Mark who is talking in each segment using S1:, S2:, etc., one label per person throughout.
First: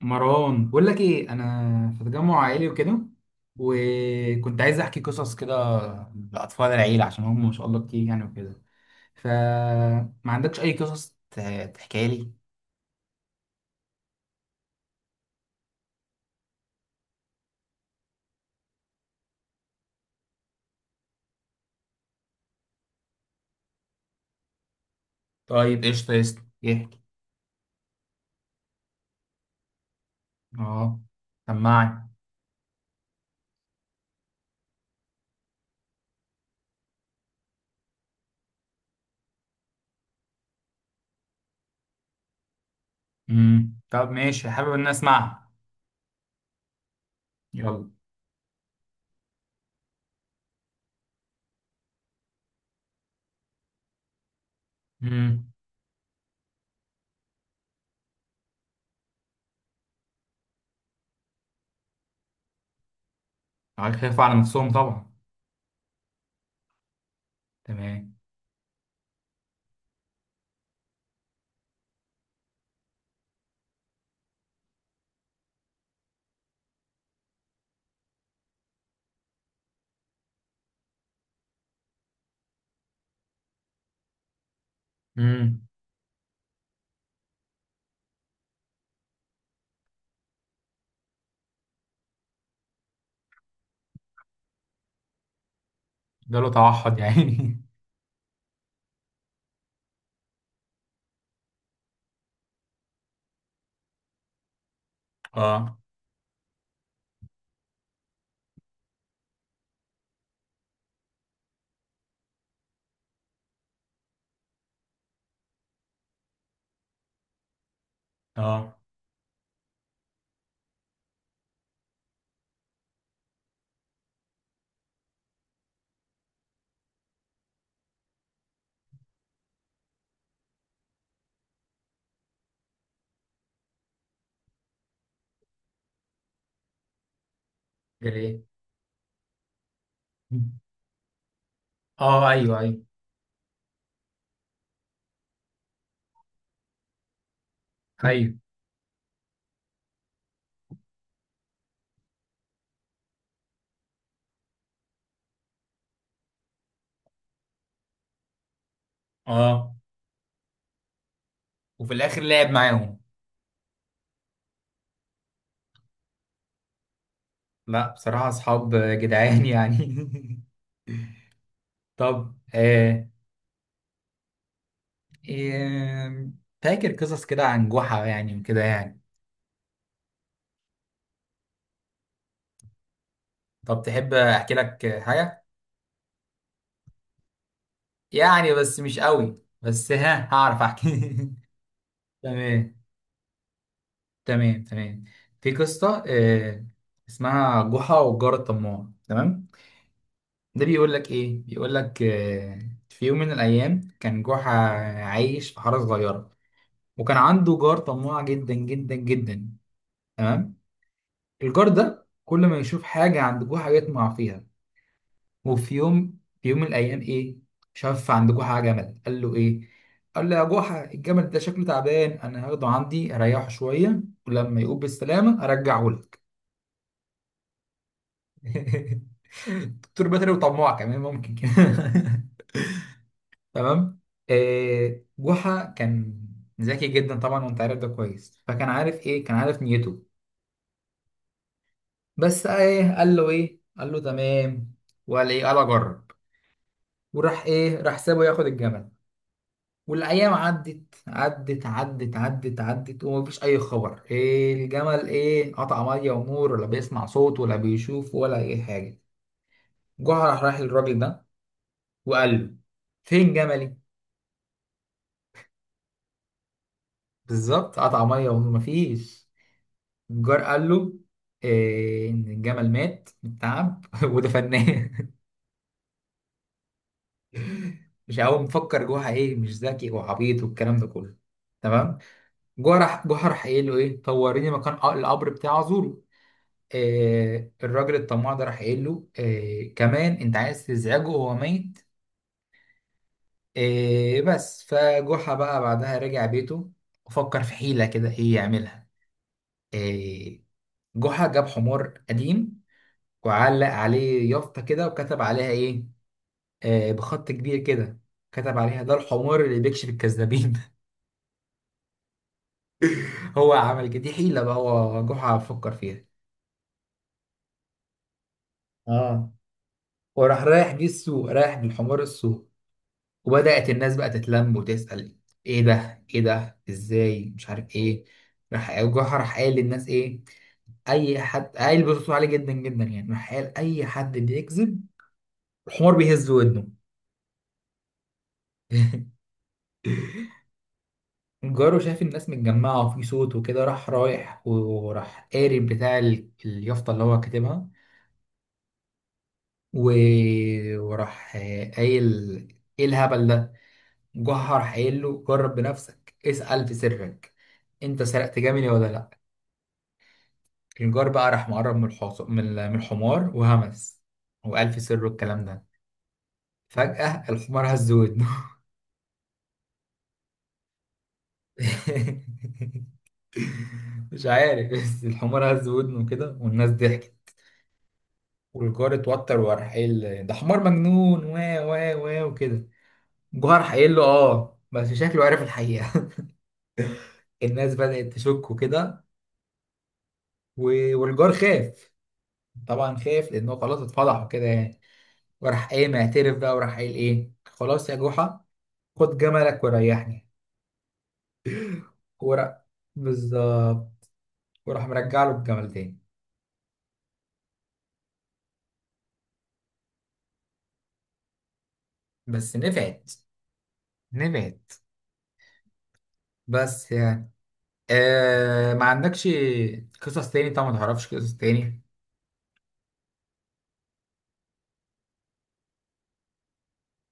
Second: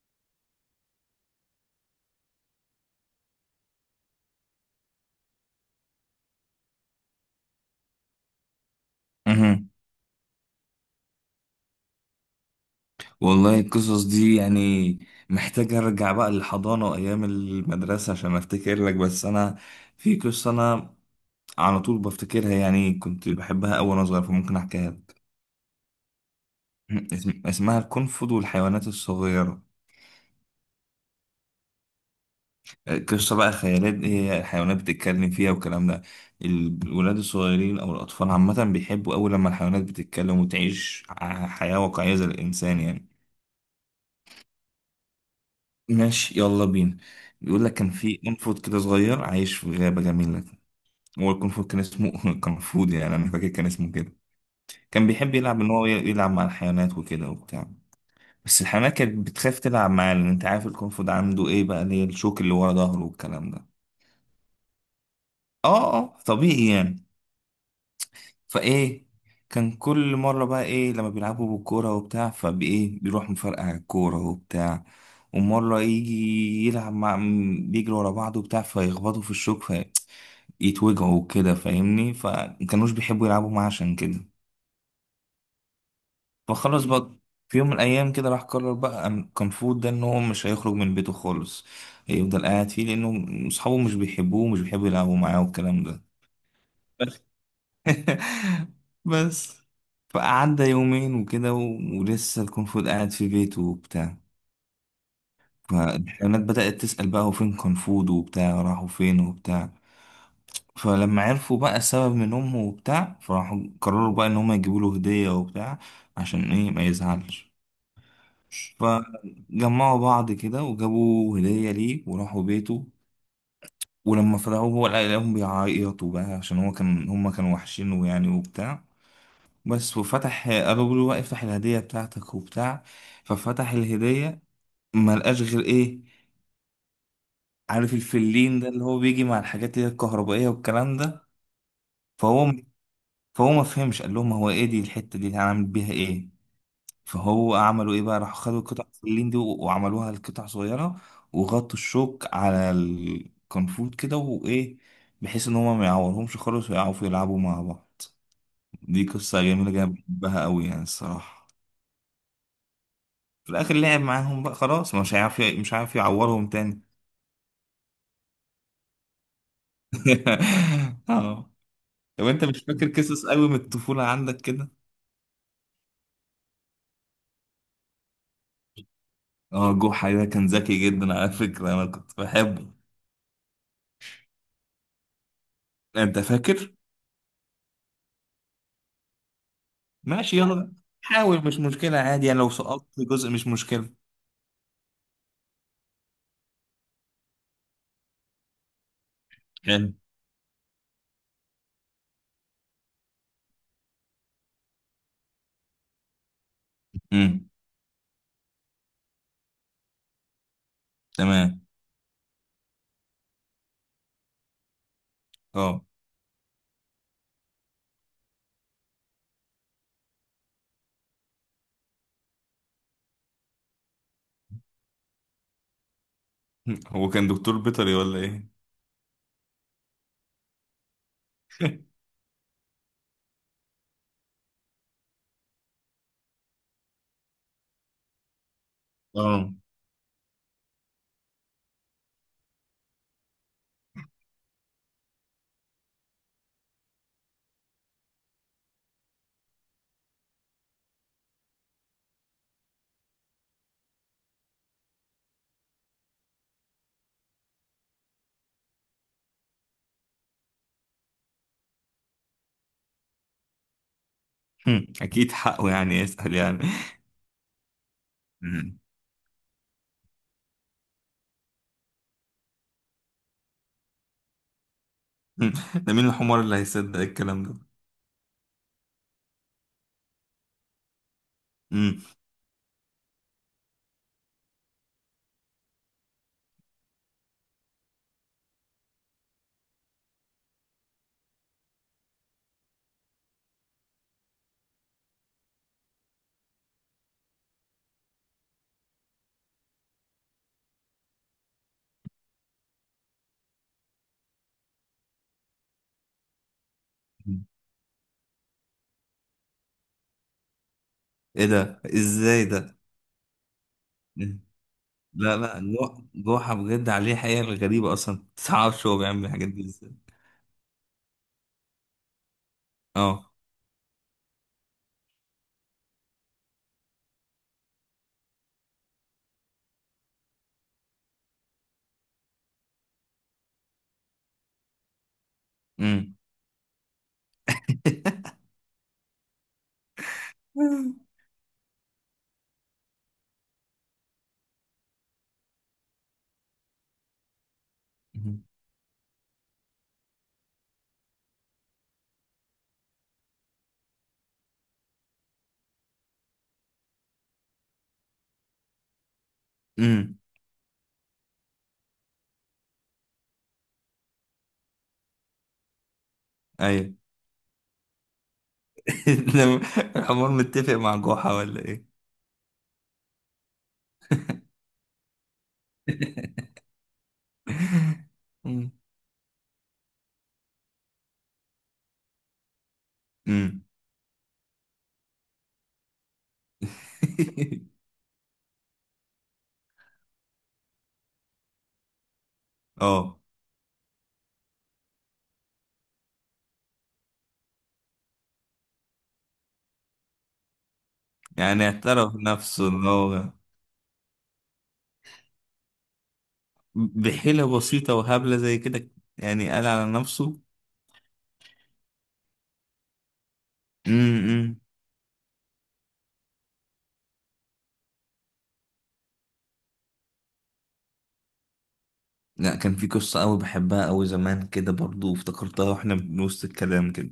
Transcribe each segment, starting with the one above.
S1: مروان، بقول لك ايه، انا في تجمع عائلي وكده. وكنت عايز احكي قصص كده لاطفال العيله، عشان هم ما شاء الله كتير يعني وكده.
S2: مهم.
S1: فما عندكش اي قصص تحكيها لي؟
S2: والله القصص دي يعني محتاج ارجع بقى للحضانة وايام المدرسة عشان افتكر لك. بس انا في قصة انا على طول بفتكرها يعني، كنت بحبها أوي وانا صغير، فممكن احكيها لك.
S1: طيب ايش، طيب يحكي.
S2: اسمها القنفذ والحيوانات الصغيرة.
S1: اه، سمعني.
S2: قصة بقى خيالات، هي الحيوانات بتتكلم فيها والكلام ده. الولاد الصغيرين او الاطفال عامة بيحبوا أوي لما الحيوانات بتتكلم وتعيش حياة واقعية زي الانسان يعني.
S1: امم، طب ماشي، حابب ان أنا اسمعها.
S2: ماشي، يلا بينا. بيقول لك
S1: يلا.
S2: كان في قنفذ كده صغير عايش في غابة جميلة. هو القنفذ كان اسمه قنفود، يعني أنا فاكر كان اسمه كده. كان بيحب
S1: امم.
S2: يلعب إن هو يلعب مع الحيوانات وكده وبتاع. بس الحيوانات كانت بتخاف تلعب معاه، لأن أنت عارف القنفذ عنده إيه بقى، اللي هي الشوك اللي ورا ظهره والكلام ده.
S1: عارف، خايفوا على نفسهم طبعا.
S2: آه آه، طبيعي يعني.
S1: تمام.
S2: فايه، كان كل مرة بقى ايه، لما بيلعبوا بالكورة وبتاع فبايه بيروح مفرقع على الكورة وبتاع. ومرة يجي يلعب مع بيجري ورا بعض وبتاع فيخبطوا في الشوك، فيتوجعوا وكده فاهمني، فمكانوش بيحبوا يلعبوا معاه عشان كده.
S1: امم.
S2: فخلاص بقى، في يوم من الأيام كده راح قرر بقى كان فود ده إن هو مش هيخرج من بيته خالص. هيفضل قاعد فيه لأنه أصحابه مش بيحبوه ومش بيحبوا يلعبوا معاه والكلام
S1: ده له توحد
S2: ده.
S1: يعني.
S2: بس فقعدنا يومين وكده ولسه الكونغ فود قاعد في بيته وبتاع.
S1: اه.
S2: فالحيوانات بدأت تسأل بقى هو فين كونغ فود وبتاع، راحوا فين وبتاع. فلما عرفوا بقى السبب من أمه وبتاع، فراحوا قرروا بقى إن هما يجيبوا له هدية وبتاع، عشان إيه ما يزعلش.
S1: اه،
S2: فجمعوا بعض كده وجابوا هدية ليه وراحوا بيته. ولما فتحوه هو لقاهم بيعيطوا بقى، عشان هو كان هما كانوا وحشينه يعني وبتاع. بس وفتح ابو بيقول له بقى افتح الهديه بتاعتك وبتاع. ففتح الهديه، ما لقاش غير ايه، عارف
S1: جري.
S2: الفلين ده اللي هو بيجي مع الحاجات اللي هي الكهربائيه والكلام ده.
S1: اه،
S2: فهو
S1: ايوه ايوه.
S2: فهو ما فهمش، قال لهم هو ايه دي الحته دي اللي هنعمل بيها ايه. فهو عملوا ايه بقى،
S1: ايوه.
S2: راحوا خدوا قطع الفلين دي وعملوها لقطع صغيره. وغطوا الشوك على الكنفوت كده وايه، بحيث ان هما ما يعورهمش خالص ويعرفوا يلعبوا مع بعض. دي قصه جميله
S1: اه.
S2: جدا بحبها قوي يعني الصراحه.
S1: وفي الاخر لعب معاهم.
S2: في الاخر لعب معاهم بقى خلاص، مش هيعرف يعورهم تاني.
S1: لا بصراحة اصحاب جدعان يعني.
S2: اه. طب
S1: طب
S2: انت مش فاكر
S1: آه.
S2: قصص قوي من الطفولة عندك كده؟
S1: آه، فاكر قصص كده عن جحا يعني وكده يعني.
S2: اه، جحا ده كان ذكي جدا على فكرة، انا كنت بحبه.
S1: طب تحب احكي لك حاجة؟
S2: انت فاكر؟
S1: يعني بس مش قوي، بس ها
S2: ماشي
S1: هعرف
S2: يلا.
S1: احكي.
S2: حاول، مش مشكلة عادي يعني، لو
S1: تمام
S2: سقطت جزء مش مشكلة.
S1: تمام تمام. في قصة آه، اسمها جحا والجار الطماع. تمام.
S2: حلو.
S1: ده بيقول لك ايه، بيقول لك آه: في يوم من الايام كان جحا عايش في حارة صغيرة، وكان
S2: امم.
S1: عنده جار طماع جدا جدا جدا. تمام.
S2: تمام.
S1: الجار ده كل ما يشوف حاجة عند جوه حاجة يطمع فيها. وفي
S2: اه.
S1: يوم في يوم من الأيام إيه، شاف عند جوه حاجة جمل. قال له إيه، قال له: يا جوحة، الجمل ده شكله تعبان، أنا هاخده عندي أريحه شوية، ولما يقوم بالسلامة أرجعه لك.
S2: هو كان دكتور بيطري ولا ايه؟
S1: دكتور بيطري وطماع كمان ممكن كده. تمام. آه، جحا كان ذكي جدا طبعا وانت عارف ده كويس، فكان عارف ايه، كان
S2: اه.
S1: عارف نيته. بس ايه، قال له ايه، قال له تمام. وقال ايه، قال اجرب. وراح ايه راح سابه ياخد الجمل. والايام عدت عدت عدت عدت عدت ومفيش اي خبر. إيه الجمل ايه قطع ميه ونور، ولا بيسمع صوت ولا بيشوف ولا اي حاجه. جه راح للراجل ده وقال له: فين جملي؟
S2: هم، اكيد حقه يعني يسأل يعني.
S1: بالظبط، قطع ميه ونور
S2: هم.
S1: مفيش. الجار قال له إيه، ان الجمل مات من التعب ودفناه.
S2: هم. ده مين الحمار اللي هيصدق الكلام ده؟
S1: مش هو مفكر جوه ايه، مش ذكي وعبيط والكلام ده كله. تمام. جوه راح قايل له ايه: طوريني مكان القبر بتاع زورو. آه الراجل الطماع ده راح قايل له: آه كمان انت عايز تزعجه، هو ميت. آه بس فجحا بقى بعدها رجع بيته، وفكر في حيلة كده ايه يعملها. آه جحا جاب حمار قديم، وعلق عليه يافطة كده وكتب عليها ايه، آه، بخط
S2: هم.
S1: كبير كده. كتب عليها: ده الحمار اللي بيكشف الكذابين.
S2: ايه ده، ازاي ده؟
S1: هو عمل كده، دي حيلة بقى هو
S2: لا
S1: جحا
S2: لا،
S1: فكر فيها.
S2: جوحة بجد عليه حقيقة غريبة، اصلا متعرفش هو بيعمل
S1: اه.
S2: الحاجات دي ازاي.
S1: وراح رايح بيه السوق، رايح بالحمار السوق.
S2: اه.
S1: وبدأت الناس بقى تتلم وتسأل: ايه ده ايه ده؟ ازاي؟ مش عارف ايه. راح جحا راح قايل للناس ايه: اي حد قايل بصوت عالي جدا جدا يعني، راح قال اي حد بيكذب الحمار
S2: امم.
S1: بيهز ودنه. جاره شاف الناس متجمعة وفي صوت وكده، راح رايح وراح قاري بتاع اليافطة اللي هو كاتبها، و... وراح قايل: ايه الهبل ده؟ جحا راح قايل له: جرب بنفسك، اسأل في سرك انت سرقت جميلي ولا لا.
S2: امم.
S1: الجار بقى راح مقرب من من من الحمار وهمس، وقال في سره الكلام ده.
S2: ايوه.
S1: فجأة الحمار هز ودنه.
S2: لما الحمار متفق مع جوحة ولا ايه؟
S1: مش عارف، بس الحمار هز ودنه كده، والناس ضحكت،
S2: امم.
S1: والجار اتوتر وراح قايل ده حمار مجنون و و و وكده. الجار
S2: أمم.
S1: راح قايل له اه بس شكله عارف الحقيقة. الناس بدأت تشك وكده، والجار خاف. طبعا
S2: اه.
S1: خاف لأنه خلاص اتفضح وكده يعني. وراح قايم اعترف بقى، وراح قايل ايه: خلاص يا جحا، خد جملك وريحني.
S2: يعني اعترف
S1: ورق.
S2: نفسه ان هو،
S1: بالظبط. وراح مرجع له الجمل تاني.
S2: بحيلة بسيطة وهبلة زي كده، يعني قال على نفسه.
S1: بس نفعت.
S2: امم.
S1: نفعت. بس يعني آه، ما عندكش قصص تاني طبعا؟ ما تعرفش قصص تاني؟
S2: لا كان في قصة أوي بحبها أوي زمان كده برضو، افتكرتها واحنا بنوسط الكلام كده.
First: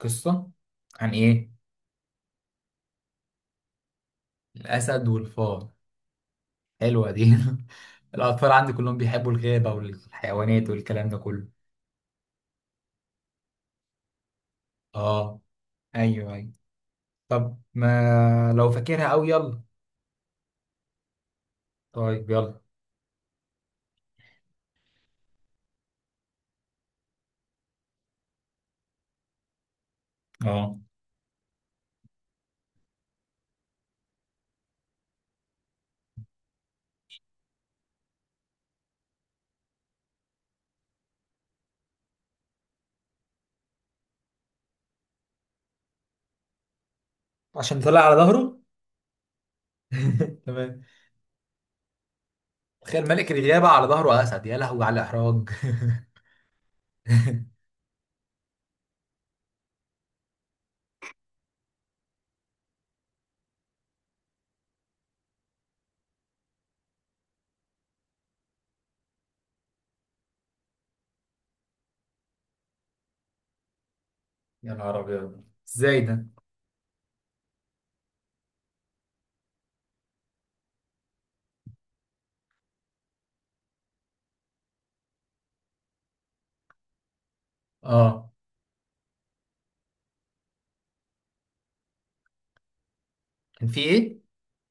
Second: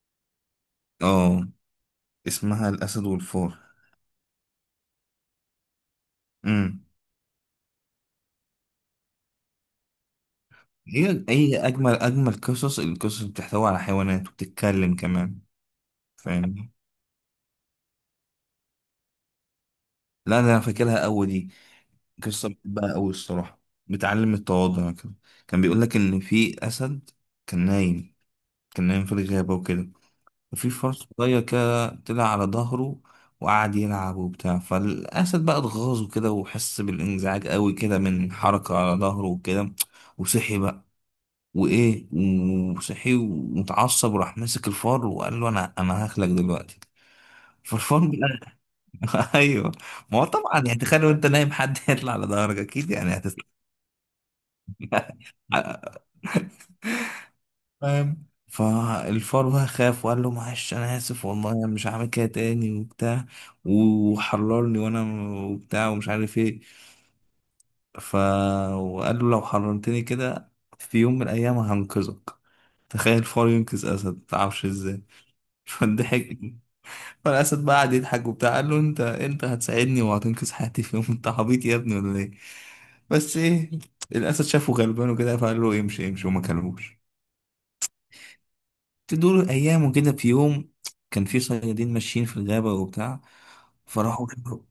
S1: قصة عن
S2: اه.
S1: ايه؟
S2: اسمها الأسد والفار.
S1: الأسد والفار.
S2: امم.
S1: حلوة دي. الأطفال عندي كلهم بيحبوا الغابة والحيوانات والكلام ده
S2: هي
S1: كله.
S2: هي أجمل أجمل قصص، القصص اللي بتحتوي على حيوانات وبتتكلم كمان،
S1: اه، ايوه ايوه.
S2: فاهمني.
S1: طب ما لو فاكرها أوي يلا.
S2: لا ده أنا فاكرها أوي دي،
S1: طيب
S2: قصة
S1: يلا.
S2: بحبها أوي الصراحة. بتعلم التواضع كده. كان بيقول لك إن في أسد كان نايم، كان نايم في الغابة وكده. في
S1: اه
S2: فرس صغير كده طلع على ظهره وقعد يلعب وبتاع. فالأسد بقى اتغاظه كده وحس بالانزعاج قوي كده من حركة على ظهره وكده. وصحي بقى وإيه، وصحي ومتعصب وراح ماسك الفار وقال له أنا هاكلك دلوقتي.
S1: عشان طلع
S2: فالفار
S1: على
S2: بقى
S1: ظهره.
S2: أيوه. ما هو طبعا يعني
S1: تمام.
S2: تخيل وأنت نايم حد يطلع على ظهرك أكيد
S1: تخيل
S2: يعني
S1: ملك
S2: هتستنى.
S1: الغابة على ظهره أسد، يا لهوي على الإحراج.
S2: فاهم. فالفار بقى خاف وقال له معلش انا اسف والله، انا مش هعمل كده تاني وبتاع، وحررني وانا وبتاع ومش عارف ايه. ف وقال له لو حررتني كده في يوم من الايام هنقذك. تخيل فار ينقذ اسد، متعرفش
S1: يا نهار
S2: ازاي.
S1: ابيض. ازاي ده؟
S2: فضحك. فالاسد بقى قعد يضحك وبتاع، قال له انت هتساعدني وهتنقذ حياتي في يوم؟ انت عبيط يا ابني ولا ايه؟ بس ايه، الاسد شافه غلبان وكده فقال له امشي امشي وما كلموش.
S1: اه
S2: تدور ايام وكده، في يوم كان في صيادين ماشيين في الغابه وبتاع.
S1: كان في ايه؟
S2: فراحوا،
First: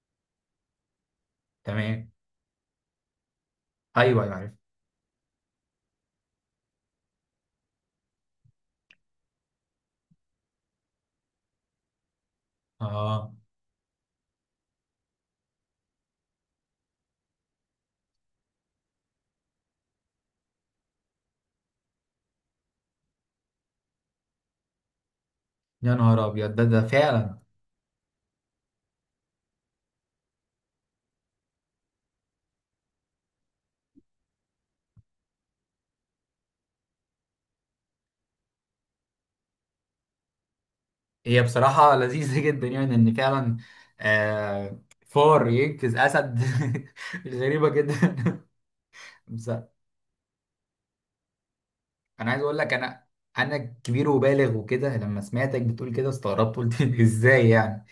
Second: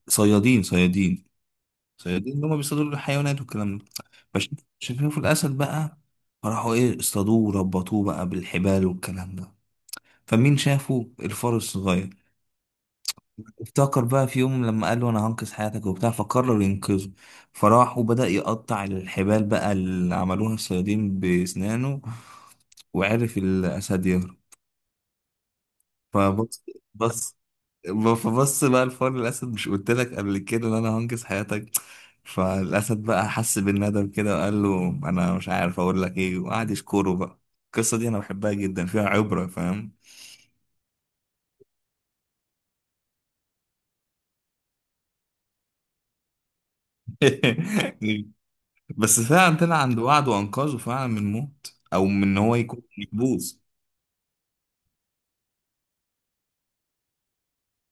S2: صيادين صيادين
S1: تمام.
S2: صيادين اللي هم بيصطادوا الحيوانات والكلام ده.
S1: ايوه ايوه
S2: فش-
S1: عارف.
S2: شافوا الاسد بقى، فراحوا ايه اصطادوه وربطوه بقى بالحبال والكلام ده. فمين شافه؟ الفار الصغير.
S1: اه
S2: افتكر بقى في يوم لما قال له انا هنقذ حياتك وبتاع، فقرر ينقذه. فراح وبدأ يقطع الحبال بقى اللي عملوها الصيادين بأسنانه، وعرف الأسد يهرب.
S1: يا نهار ابيض، ده
S2: فبص
S1: ده
S2: بص
S1: فعلا.
S2: فبص بقى الفار الاسد، مش قلت لك قبل كده ان انا هنقذ حياتك؟ فالاسد بقى حس بالندم كده وقال له انا مش عارف اقول لك ايه، وقعد يشكره بقى. القصه دي انا بحبها جدا، فيها عبره فاهم.
S1: هي بصراحة لذيذة جدا يعني، ان فعلا آه فار ينقذ اسد غريبة جدا.
S2: بس
S1: بس
S2: فعلا طلع عند وعد وانقذه فعلا من موت او من
S1: انا
S2: ان
S1: عايز
S2: هو
S1: اقول لك:
S2: يكون
S1: انا
S2: محبوس.
S1: كبير وبالغ وكده، لما سمعتك بتقول كده استغربت، قلت ازاي يعني؟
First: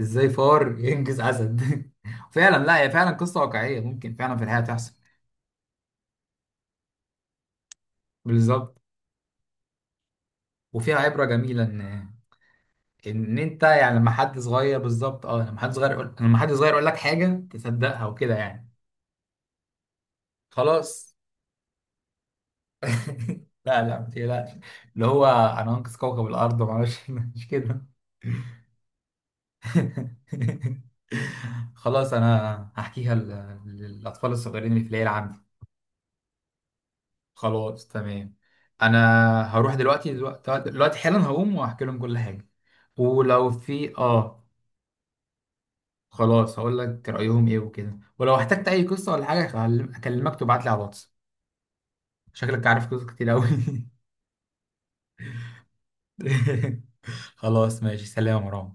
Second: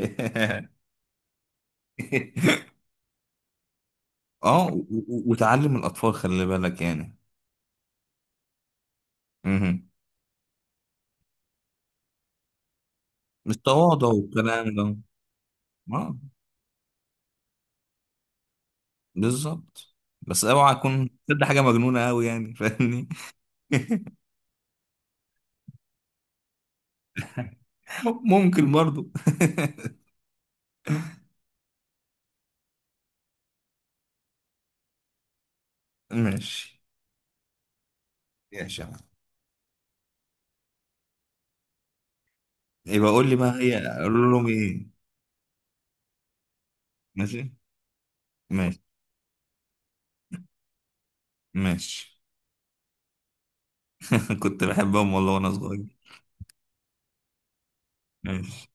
S1: ازاي فار ينجز اسد؟ فعلا، لا هي فعلا قصه واقعيه ممكن فعلا في الحياه
S2: اه و-
S1: تحصل.
S2: و- وتعلم الاطفال، خلي بالك يعني.
S1: بالظبط.
S2: مهم.
S1: وفيها عبره جميله ان
S2: مش
S1: انت يعني
S2: تواضع
S1: لما حد
S2: والكلام
S1: صغير،
S2: ده؟
S1: بالظبط اه، لما حد صغير يقول،
S2: آه.
S1: لما حد صغير يقول لك حاجه تصدقها وكده يعني.
S2: بالظبط. بس اوعى اكون
S1: خلاص.
S2: تصدق حاجه مجنونه قوي يعني فاهمني.
S1: لا لا ما تقلقش. اللي هو انا هنقذ كوكب الارض ما اعرفش، مش كده.
S2: ممكن برضو.
S1: خلاص انا هحكيها للاطفال الصغيرين اللي في العيله عندي.
S2: ماشي.
S1: خلاص تمام.
S2: ماشي يا عم.
S1: انا هروح دلوقتي دلوقتي، دلوقتي حالا هقوم وهحكي لهم كل حاجه.
S2: يبقى قول لي
S1: ولو
S2: بقى هي
S1: في
S2: قول
S1: اه،
S2: لهم ايه.
S1: خلاص هقول لك رايهم
S2: ماشي.
S1: ايه وكده، ولو احتجت
S2: ماشي.
S1: اي قصه ولا حاجه هكلمك تبعت لي على الواتس.
S2: ماشي.
S1: شكلك عارف قصص كتير قوي.
S2: كنت بحبهم والله وانا صغير.
S1: خلاص ماشي، سلام يا
S2: ماشي.
S1: مروان.